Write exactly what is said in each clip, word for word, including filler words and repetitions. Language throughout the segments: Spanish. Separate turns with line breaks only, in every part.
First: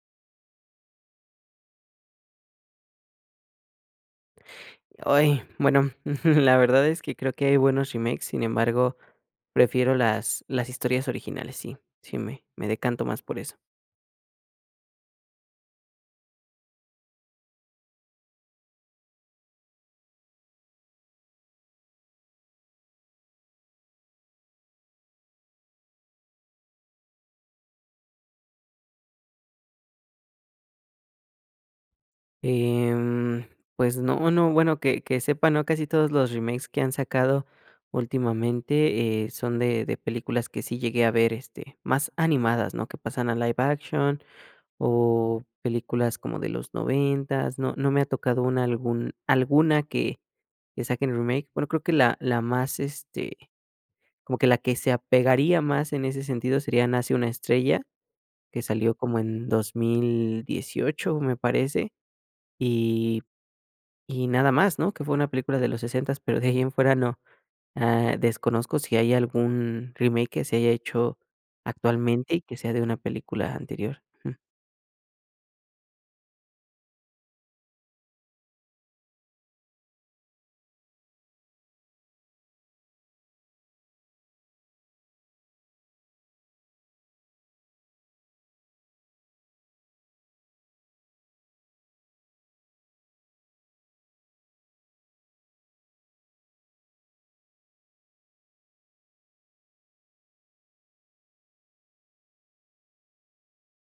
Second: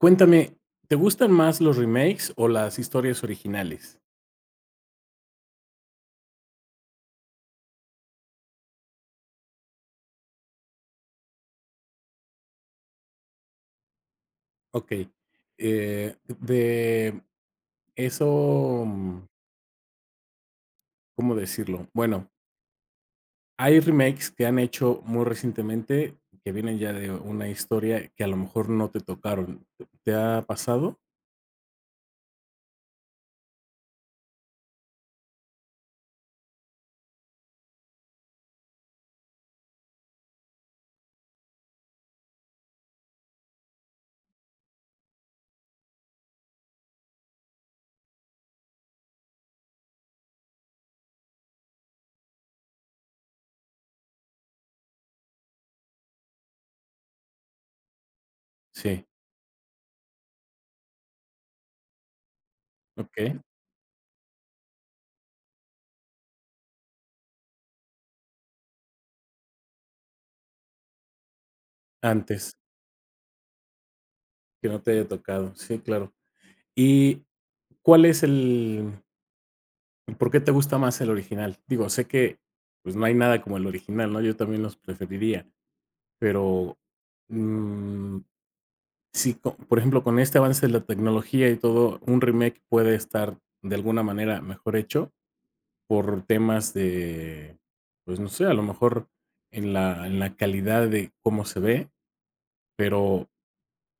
Cuéntame, ¿te gustan más los remakes o las historias originales?
Ay, bueno, la verdad es que creo que hay buenos remakes, sin embargo, prefiero las las historias originales, sí sí me me decanto más por eso.
Okey. Eh, de eso, mm ¿Cómo decirlo? Bueno hay remakes que han hecho muy recientemente, que vienen ya de una historia que a lo mejor no te tocaron, ¿te ha pasado?
Em, pues no, no, bueno que que sepa no casi todos los remakes que han sacado últimamente, eh, son de de películas que sí llegué a ver, este, más animadas, ¿no?, que pasan a live action o películas como de los noventas, no no me ha tocado una algún alguna que que saquen remake. Bueno creo que la la más, este, como que la que se apegaría más en ese sentido sería, Nace una estrella que salió
Sí.
como en dos mil dieciocho me parece, y
Okey.
y nada más, ¿no? Que fue una película de los sesentas, pero, de ahí en fuera no. Ah, desconozco si hay algún remake, que se haya hecho actualmente y
Antes.
que sea de una película anterior. Ujú.
Que no te haya tocado, sí, claro, y ¿cuál es el ¿por qué te gusta más el original? Digo, sé que, pues, no hay nada como el original, ¿no? Yo también los preferiría, pero, mmm, si co por ejemplo, con este avance de la tecnología y todo, un remake puede estar de alguna manera mejor hecho, por temas de, pues, no sé, a lo mejor en la en la calidad de cómo se ve, pero,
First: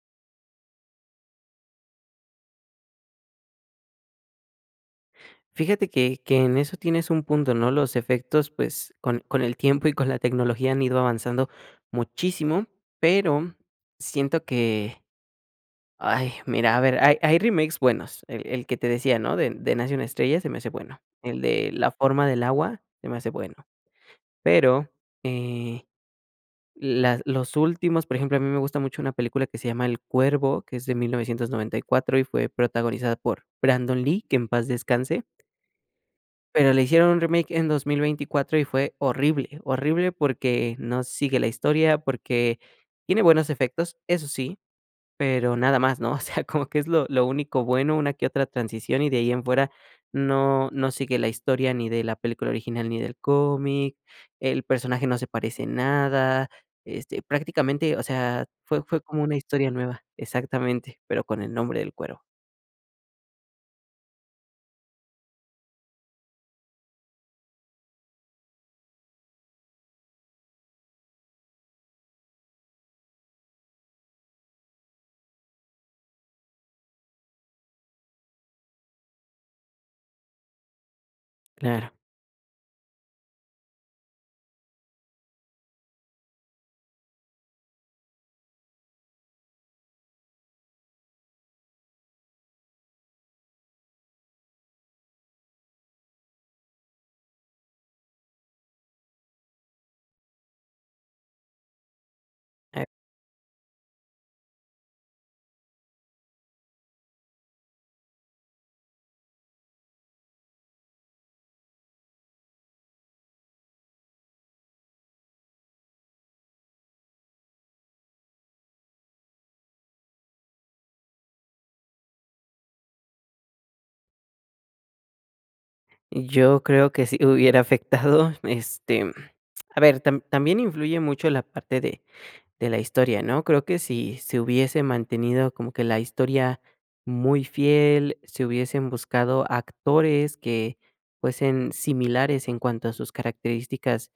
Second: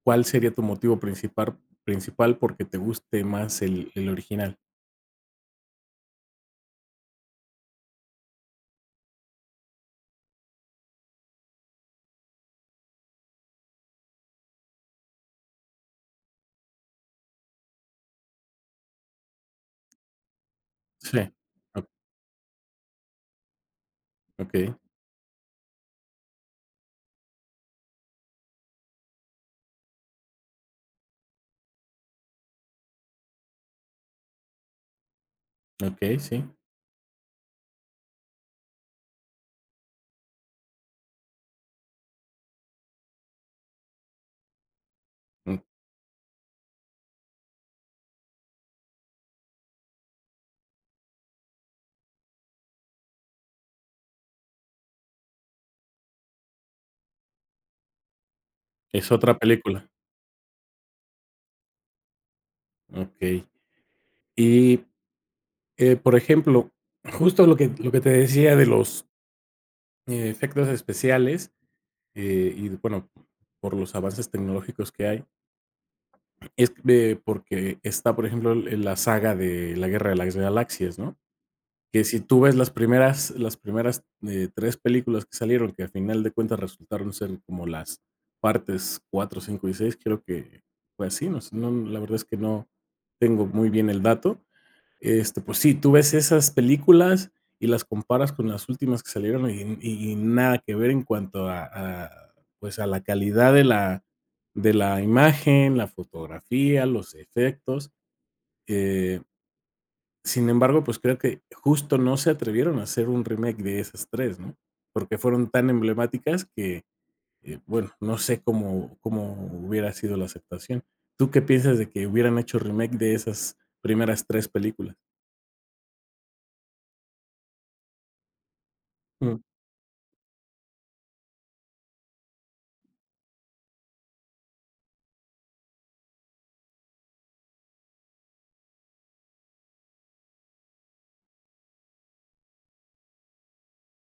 ¿cuál sería tu motivo principar principal, porque, te guste más el el original?
Fíjate que que en eso tienes un punto, ¿no?, los efectos, pues, con con el tiempo y con la tecnología han ido avanzando muchísimo, pero, siento que, ¡ay!, mira, a ver, hay hay remakes buenos. El el que te decía, ¿no?, de de Nace una estrella, se me hace bueno.
Sí,
El de
oh.
La forma del agua se me hace bueno.
Okey.
Pero, eh, las los últimos, por ejemplo, a mí me gusta mucho una película que se llama El cuervo, que es de mil novecientos noventa y cuatro y fue protagonizada por Brandon Lee, que en paz descanse.
Okey, sí.
Pero le hicieron un remake en dos mil veinticuatro y fue horrible, horrible porque no sigue la historia, porque tiene buenos efectos, eso sí, pero
Mm.
nada más, ¿no?, o sea, como que es lo lo único bueno, una que otra transición, y de ahí en fuera, no no sigue la historia ni de la película original, ni del cómic, el personaje no se parece en nada, este prácticamente, o sea, fue fue
Es
como una
otra
historia
película.
nueva, exactamente, pero con el nombre del cuervo.
Okey. Y, eh, por ejemplo, justo lo que lo que te decía de los e efectos especiales, eh, y d bueno, por los avances tecnológicos que hay. Es ve porque está, por ejemplo, el el la saga de La guerra de las galaxias, ¿no?,
Claro.
que si tú ves las primeras las primeras, eh, tres películas que salieron, que a final de cuentas, resultaron ser como las partes cuatro, cinco y seis, creo que fue así, nos no la verdad es que no, tengo muy bien el dato. Este, pues sí, tú ves esas películas y las comparas con las últimas que salieron y y y nada que ver en cuanto a a pues, a
Eh.
la calidad de la de la imagen, la fotografía, los efectos, eh Sin embargo, pues, creo que justo no se atrevieron a hacer un remake de esas tres, ¿no?, porque fueron tan emblemáticas que, eh, bueno, no sé, cómo cómo hubiera sido la aceptación, ¿tú qué piensas de que hubieran hecho remake de esas primeras tres películas?
Yo creo que si hubiera afectado, este.
Ujú.
A ver, tam también influye mucho la parte de de la historia, ¿no? Creo que si se hubiese mantenido como que la historia muy fiel, si hubiesen buscado actores que fuesen similares en cuanto a sus características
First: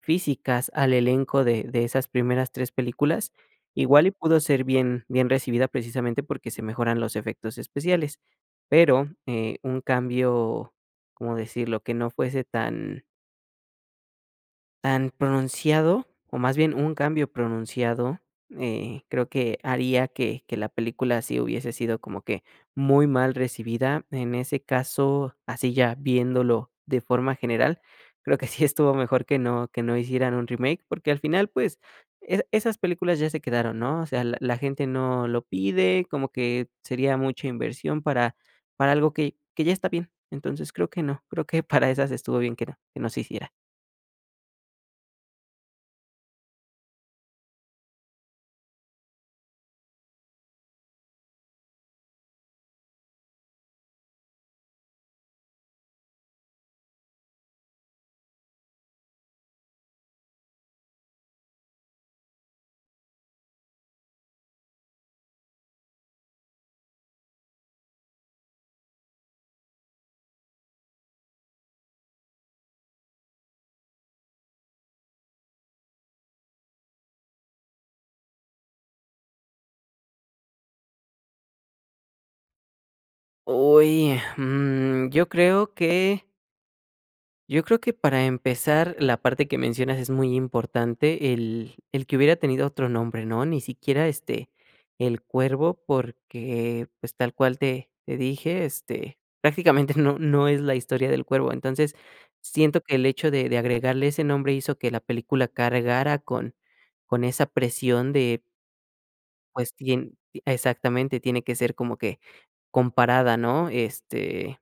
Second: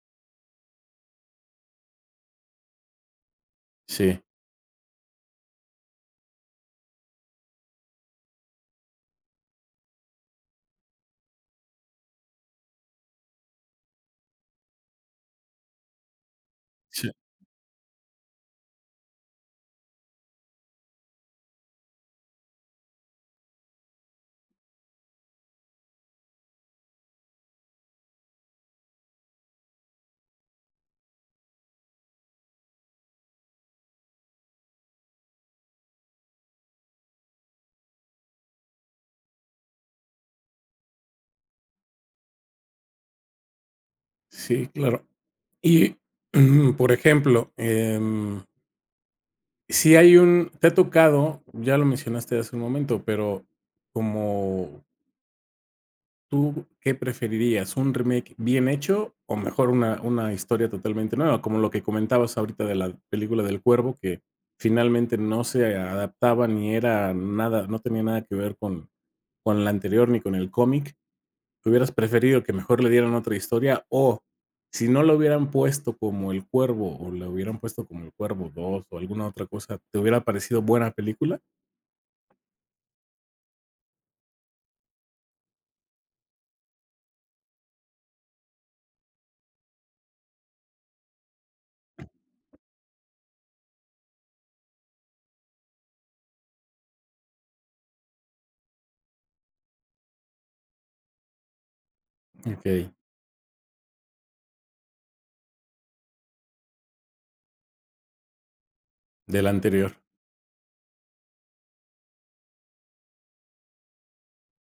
físicas, al elenco de de esas primeras tres películas. Igual y
Sí.
pudo ser bien bien recibida precisamente porque se mejoran los efectos especiales, pero, eh, un cambio, ¿cómo decirlo?, que no fuese tan tan pronunciado, o más bien un
Sí.
cambio pronunciado, eh, creo que haría que que la película sí hubiese sido como que muy mal recibida. En ese caso, así ya viéndolo de forma general, creo que sí estuvo mejor que no que no hicieran un remake, porque, al final pues esas esas películas ya se quedaron, ¿no? O sea, la la gente no lo pide, como que sería mucha inversión, para para algo que que ya está bien, entonces creo que no, creo que para esas estuvo bien que no que no se hiciera.
Sí, claro. Y, por ejemplo, em si hay un te ha tocado, ya lo mencionaste hace un momento, pero como ¿tú qué preferirías? ¿Un remake bien hecho, o mejor una una historia totalmente nueva? Como lo que comentabas ahorita de la película del cuervo que finalmente no, se adaptaba, ni era nada, no tenía nada que ver con con la anterior, ni con el cómic, ¿hubieras preferido que mejor le dieran otra historia? O si no lo hubieran puesto como el cuervo, o la hubieran puesto como el cuervo dos, o alguna otra cosa, ¿te hubiera parecido buena película?
Uy, mm, yo creo que, yo creo que yo creo que para empezar la parte que mencionas es muy importante, el el que hubiera tenido otro nombre, ¿no? Ni siquiera, este, el cuervo, porque, pues, tal cual te te dije, este, prácticamente no no es la historia del cuervo. Entonces, siento
Okey.
que el hecho de de agregarle ese nombre, hizo que la película cargara con con esa presión de
Del
pues
anterior.
tien exactamente tiene que ser como que comparada, ¿no? Este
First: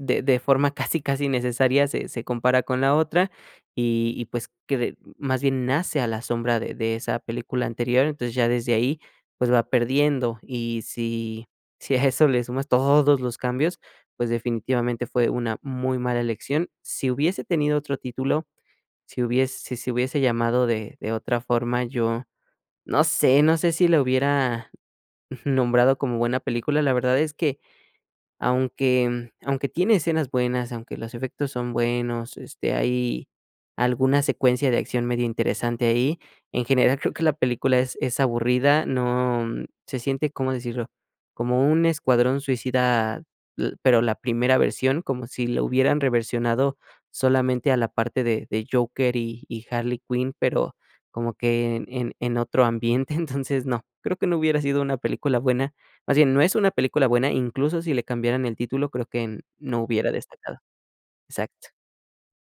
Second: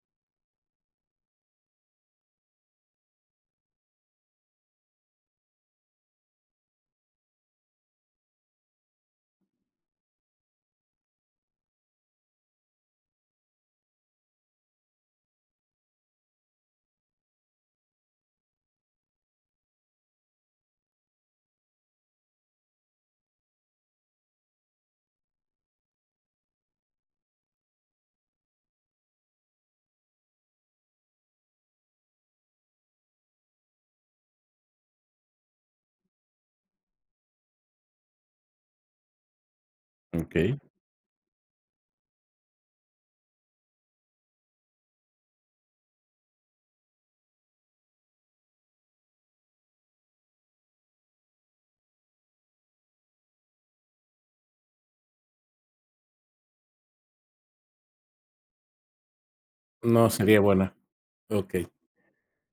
de de forma casi casi necesaria, se se compara con la otra. Y y pues, cre de más bien nace a la sombra de de esa película anterior, entonces ya desde ahí, pues, va perdiendo. Y si, si a eso le sumas todos los cambios, pues, definitivamente fue una muy mala elección. Si hubiese tenido otro título, si hubiese si se hubiese llamado de de otra forma, yo no sé no sé si la hubiera nombrado como buena película. La verdad es que aunque aunque tiene escenas buenas, aunque los efectos son buenos, este, hay alguna secuencia de acción medio interesante ahí. En general creo que la película es es aburrida, no se siente, ¿cómo
Okey.
decirlo? Como un escuadrón suicida, u pero, la primera versión, como si lo hubieran reversionado solamente a la parte de de Joker y y Harley Quinn, pero, como que en en en otro ambiente. Entonces no, creo que no hubiera sido una película buena. Más bien, no es una película buena, incluso, si le cambiaran el título, creo que no
No,
hubiera
seria
destacado.
buena,
Exacto.
okey.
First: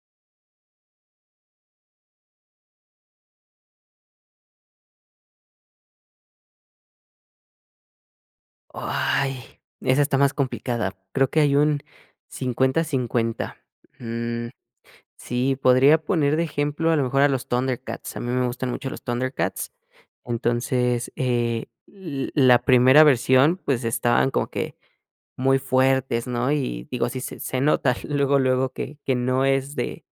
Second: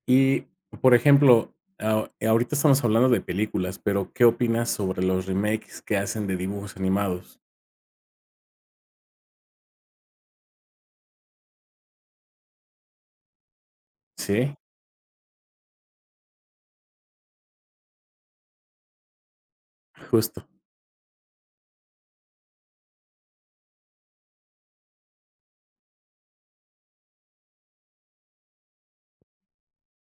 Y, por ejemplo, eh, ahorita estamos hablando de películas, pero, ¿qué opinas sobre los remakes que hacen de dibujos animados?
Oh, ay, esa está más complicada, creo que hay un cincuenta, cincuenta. Mm,
¿Sí?
sí, podría poner de ejemplo a lo mejor a los ThunderCats, a mí me gustan mucho los ThunderCats.
Justo.
Entonces, eh, l la primera versión, pues, estaban como que muy fuertes, ¿no? Y digo, así se se nota luego, luego, que que no es de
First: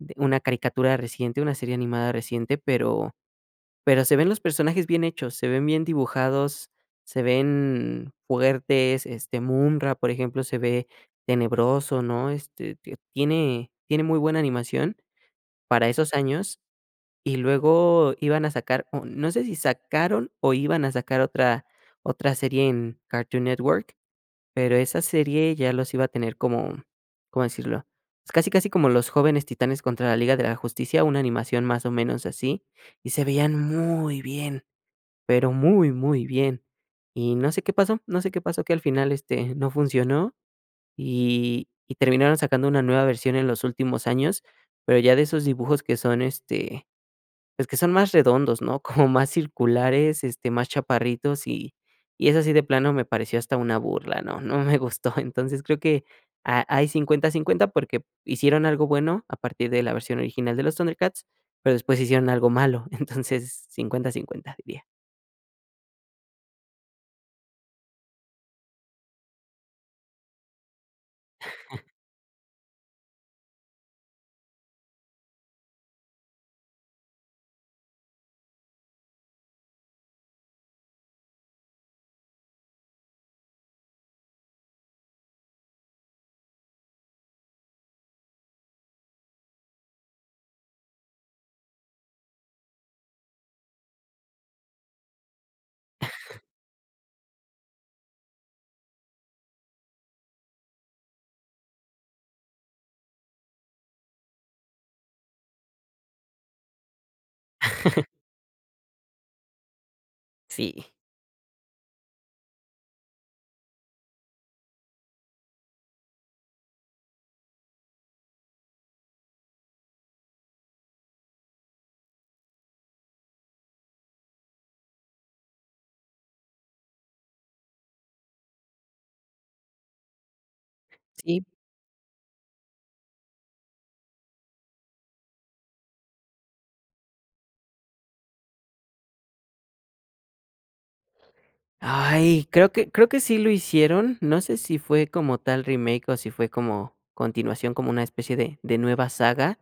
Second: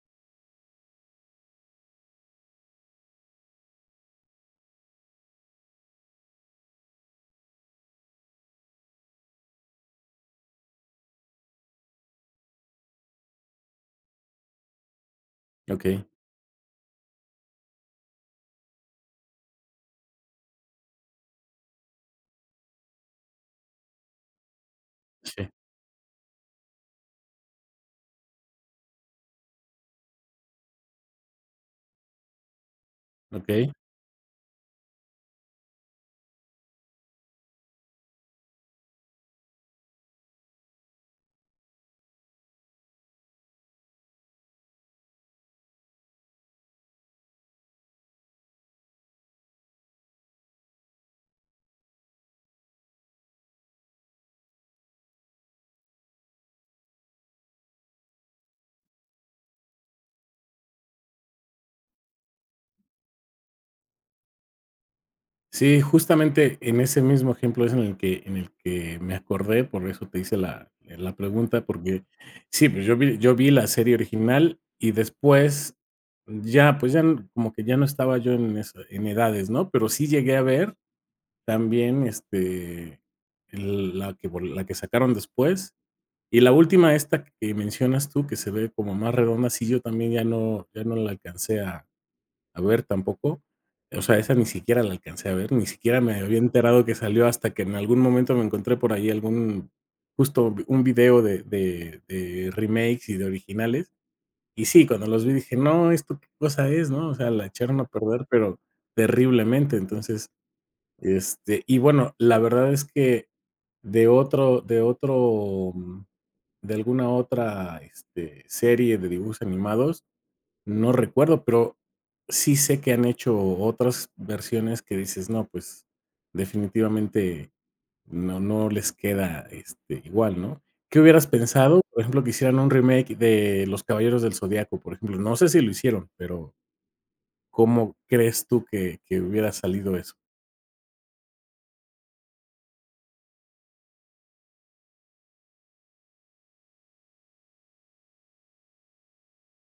de una caricatura reciente, una serie animada reciente, pero pero se ven los personajes bien hechos, se ven bien dibujados, se ven fuertes, este Munra, por ejemplo, se ve tenebroso, ¿no? Este, te tiene tiene muy buena animación, para
Okey.
esos años y luego iban a sacar, o no sé si sacaron o iban a sacar otra otra serie en Cartoon Network, pero esa
Sí.
serie ya los iba a tener como, ¿cómo decirlo? Casi, casi como Los jóvenes titanes contra la Liga de la Justicia, una animación más o menos así, y se veían
Okey.
muy bien, pero, muy, muy bien. Y no sé qué pasó no sé qué pasó, que al final este no funcionó, y y terminaron sacando una nueva versión en los últimos años, pero ya de esos dibujos que son este, pues, que son más redondos, ¿no? Como más circulares, este, más chaparritos y y eso sí de plano me pareció hasta una burla, ¿no? No me gustó. Entonces creo que ha hay cincuenta, cincuenta porque hicieron algo bueno a partir de la versión original de los ThunderCats, pero, después, hicieron algo malo. Entonces, cincuenta, cincuenta, diría.
Sí, justamente en ese mismo ejemplo es en el que en el que me acordé, por eso te hice la la pregunta, porque sí, pues, yo vi yo vi la serie original y después ya, pues, ya como que ya no estaba yo en eso, en edades, ¿no? Pero, sí llegué a ver también, este, el la que vol la que sacaron después, y la última, esta que mencionas tú, que se ve como más redonda, sí, yo también ya no ya no la alcancé a a ver tampoco. O sea, esa ni siquiera la alcancé a ver, ni siquiera me había enterado que salió, hasta que en algún momento me encontré por ahí, algún justo un video de de de remakes y de originales. Y sí, cuando los vi, dije: "No, esto qué cosa es," ¿no? O sea, la echaron a perder, pero terriblemente. Entonces,
Sí.
este, y bueno, la verdad es que de otro de otro, mm, de alguna otra, este, serie de dibujos animados, no recuerdo, pero sí sé que han hecho otras versiones que dices, no, pues, definitivamente no no les queda, este, igual, ¿no? ¿Qué hubieras
Sí.
pensado? Por ejemplo, que hicieran un remake de Los Caballeros del Zodiaco, por ejemplo, no sé si lo hicieron, pero, ¿cómo crees tú que que hubiera salido eso?
Ay, creo que creo que sí lo hicieron, no sé, si fue como tal remake, o si fue como continuación como una especie de de nueva saga,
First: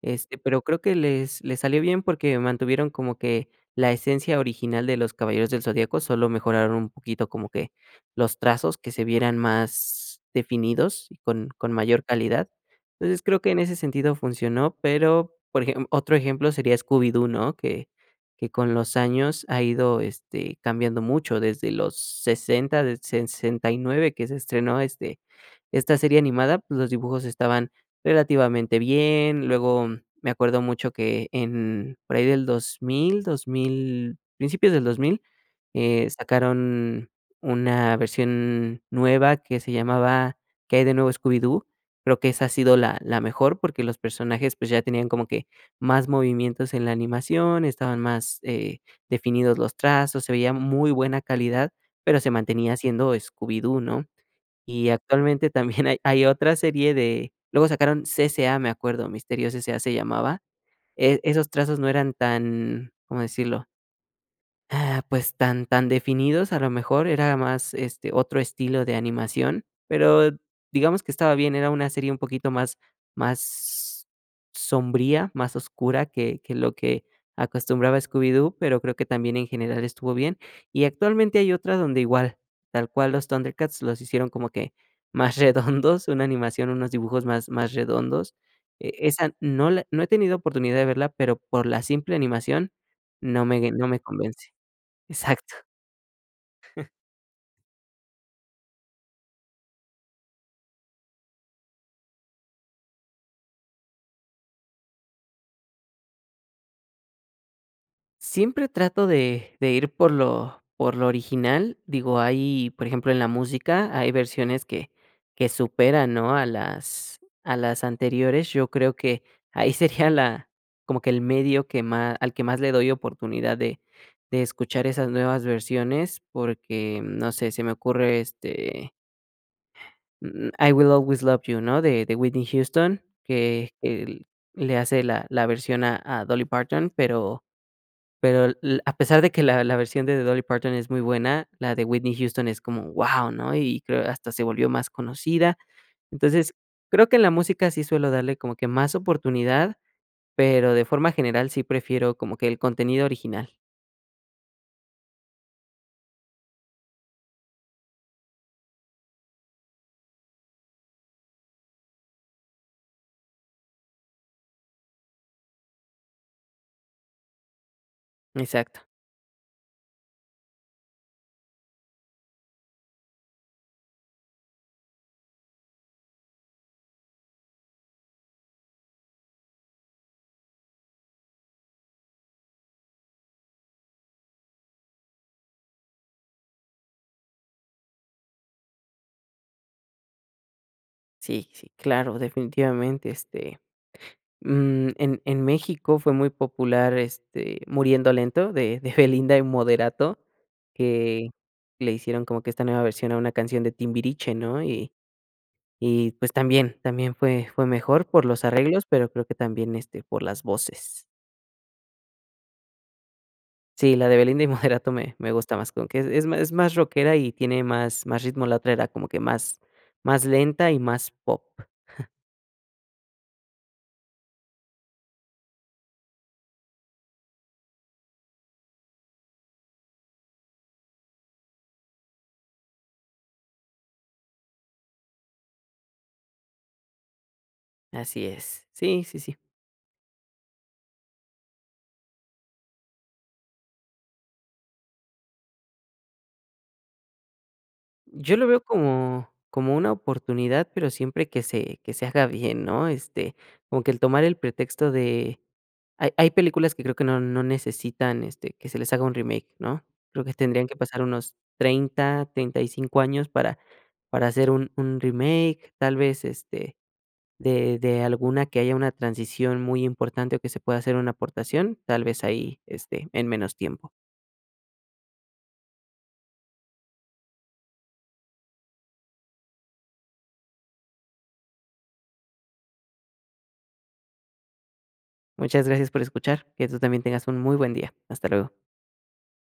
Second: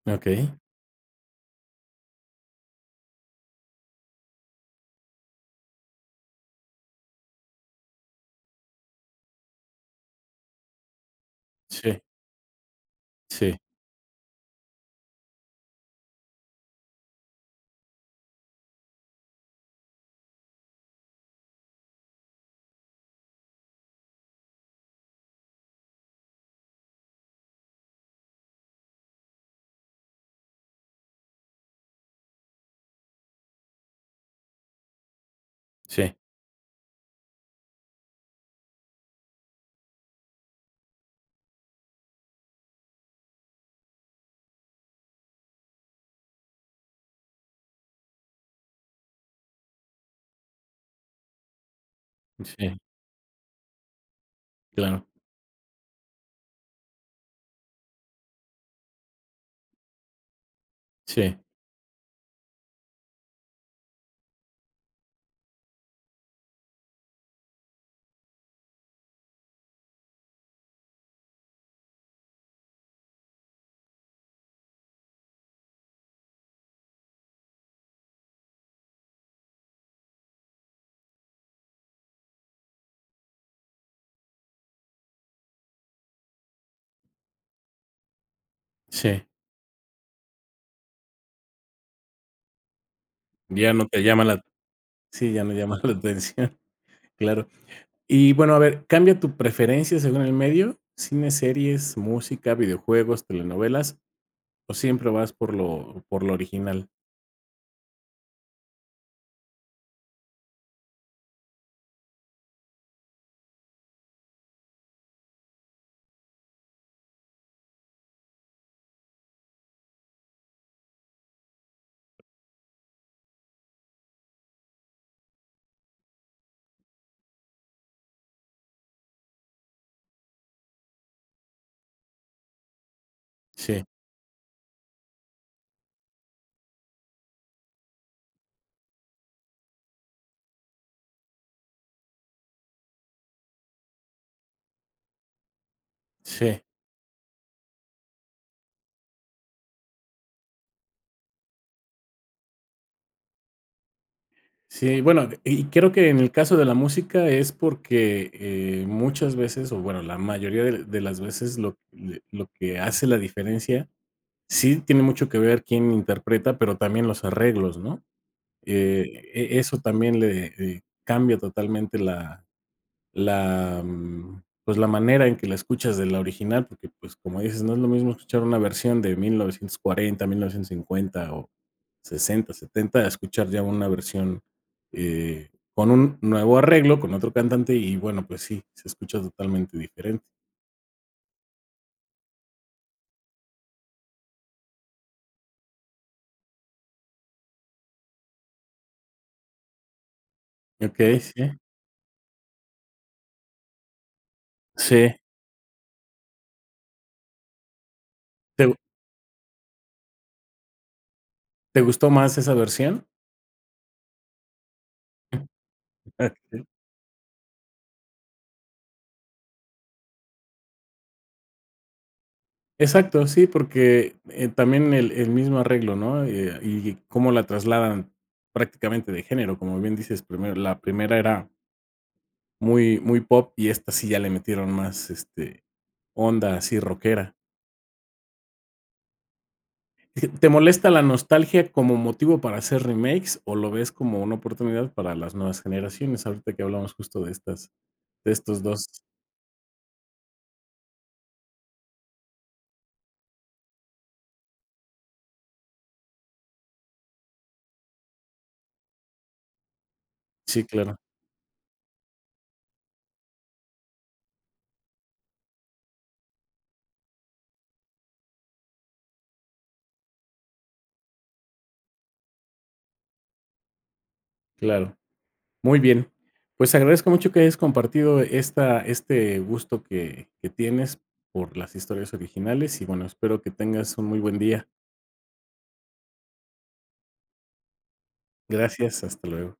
este,
Okey.
pero, creo que les les salió bien porque, mantuvieron como que la esencia original de Los Caballeros Del Zodiaco, solo mejoraron un poquito como que los trazos que se vieran más definidos y con con
Sí.
mayor calidad. Entonces creo que en
Sí.
ese sentido funcionó, pero, por ejem otro ejemplo sería Scooby-Doo, ¿no?, que que con los años ha ido este cambiando mucho desde los sesentas, del sesenta y nueve que se estrenó este esta serie animada, pues, los dibujos estaban relativamente bien, luego me acuerdo mucho que en, por ahí del dos mil, 2,000, principios del dos mil, eh,
Sí.
sacaron una versión nueva que se llamaba, Qué hay de nuevo Scooby-Doo, creo que esa ha sido la la mejor porque, los personajes, pues, ya tenían como que más movimientos en la animación, estaban más, eh, definidos los trazos, se veía muy buena calidad, pero, se mantenía
Sí.
siendo Scooby-Doo, ¿no? Y
Claro.
actualmente también hay hay otra serie de luego sacaron CCA me acuerdo, Misterios SA se llamaba, eh,
Sí.
esos trazos no eran tan, cómo decirlo ah, pues, tan tan definidos, a lo mejor era más, este, otro estilo de animación, pero, digamos que estaba bien, era una serie un poquito más más s sombría, más oscura que que lo que acostumbraba Scooby-Doo, pero, creo que también en general estuvo bien. Y actualmente hay otra donde igual, tal cual los ThunderCats, los hicieron como que más redondos, una animación, unos dibujos más más redondos. Eh,
Sí.
esa no la no he tenido oportunidad de verla, pero, por la simple animación no me
Ya no
no me
te llama la
convence.
sí, ya no
Exacto.
llama la atención. Claro. Y bueno, a ver, ¿cambia tu preferencia según el medio, cine, series, música, videojuegos, telenovelas, o siempre vas por lo por lo original?
Siempre trato de de ir por lo por lo original, digo, hay, por ejemplo, en la música hay versiones que que superan, ¿no?, a las a las anteriores. Yo creo que ahí sería la, como que el medio que más al que más le doy oportunidad de de escuchar esas nuevas versiones, porque, no sé, se me ocurre, este Mm, "I will always love you", ¿no?, de de Whitney Houston, que
Sí.
que le hace la la versión a a Dolly Parton, pero pero le a pesar de que la la versión de de Dolly Parton es muy buena, la de Whitney Houston es como, ¡guau! ¿no? Y creo hasta se volvió más conocida, entonces
Sí.
creo que en la música sí suelo darle como que más oportunidad, pero, de forma general, sí prefiero como que el contenido original.
Sí, bueno, y creo que en el caso de la música es porque, eh, muchas veces, o bueno, la mayoría de de las veces, lo de lo que hace la diferencia, sí tiene mucho que ver quién interpreta, pero, también los arreglos, ¿no?
Exacto.
Que, eh, eso también le le cambia totalmente la la, mm, pues, la manera en que la escuchas de la original, porque, pues, como dices, no es lo mismo escuchar una versión de mil novecientos cuarenta, mil novecientos cincuenta o sesenta, setenta, a escuchar ya una versión, eh, con un nuevo arreglo, con otro cantante, y bueno, pues sí, se escucha totalmente diferente.
Sí, sí, claro definitivamente, este, mm, en en México fue muy popular, este, Muriendo Lento de de Belinda y Moderato,
Okey,
que
sí.
le hicieron como que esta nueva versión a una canción de Timbiriche, ¿no?, y
Sí.
y, pues, también también fue fue mejor por los
Te gu
arreglos, pero creo que también, este, por las voces.
¿te gustó más esa versión?
Sí, la de Belinda y Moderato me me gusta más como que, e es más
[unintelligible]
más rockera y tiene más más ritmo, la otra era como que, más más lenta y más pop.
Exacto, sí, porque, eh, también el el mismo arreglo, ¿no?, eh, y cómo la trasladan prácticamente de género, como bien dices: "Primero, la primera era" "muy, muy pop", y esta sí ya le metieron más, este, onda así rockera.
Así es, sí, sí, sí.
¿Te molesta la nostalgia como motivo para hacer remakes, o lo ves como una oportunidad para las nuevas generaciones?, ahorita que hablamos justo de estas de
Yo lo
estos
veo
dos.
como como una oportunidad, pero, siempre que se que se haga bien, ¿no?, este, como que el tomar el pretexto de ha hay películas que creo que no no necesitan, este, que se les haga un remake, ¿no?, creo que
Sí,
tendrían que
claro.
pasar unos treinta, treinta y cinco años para para hacer un un remake, tal vez, este, de de alguna que haya una transición muy importante, o que se pueda hacer una aportación, tal vez ahí, este, en menos tiempo.
Claro. Muy bien. Pues, agradezco mucho que hayas compartido esta este gusto que que tienes por las historias originales, y bueno, espero que tengas un muy buen día.
Muchas gracias por escuchar. Que tú también tengas un muy buen día. Hasta luego.
Gracias, hasta luego.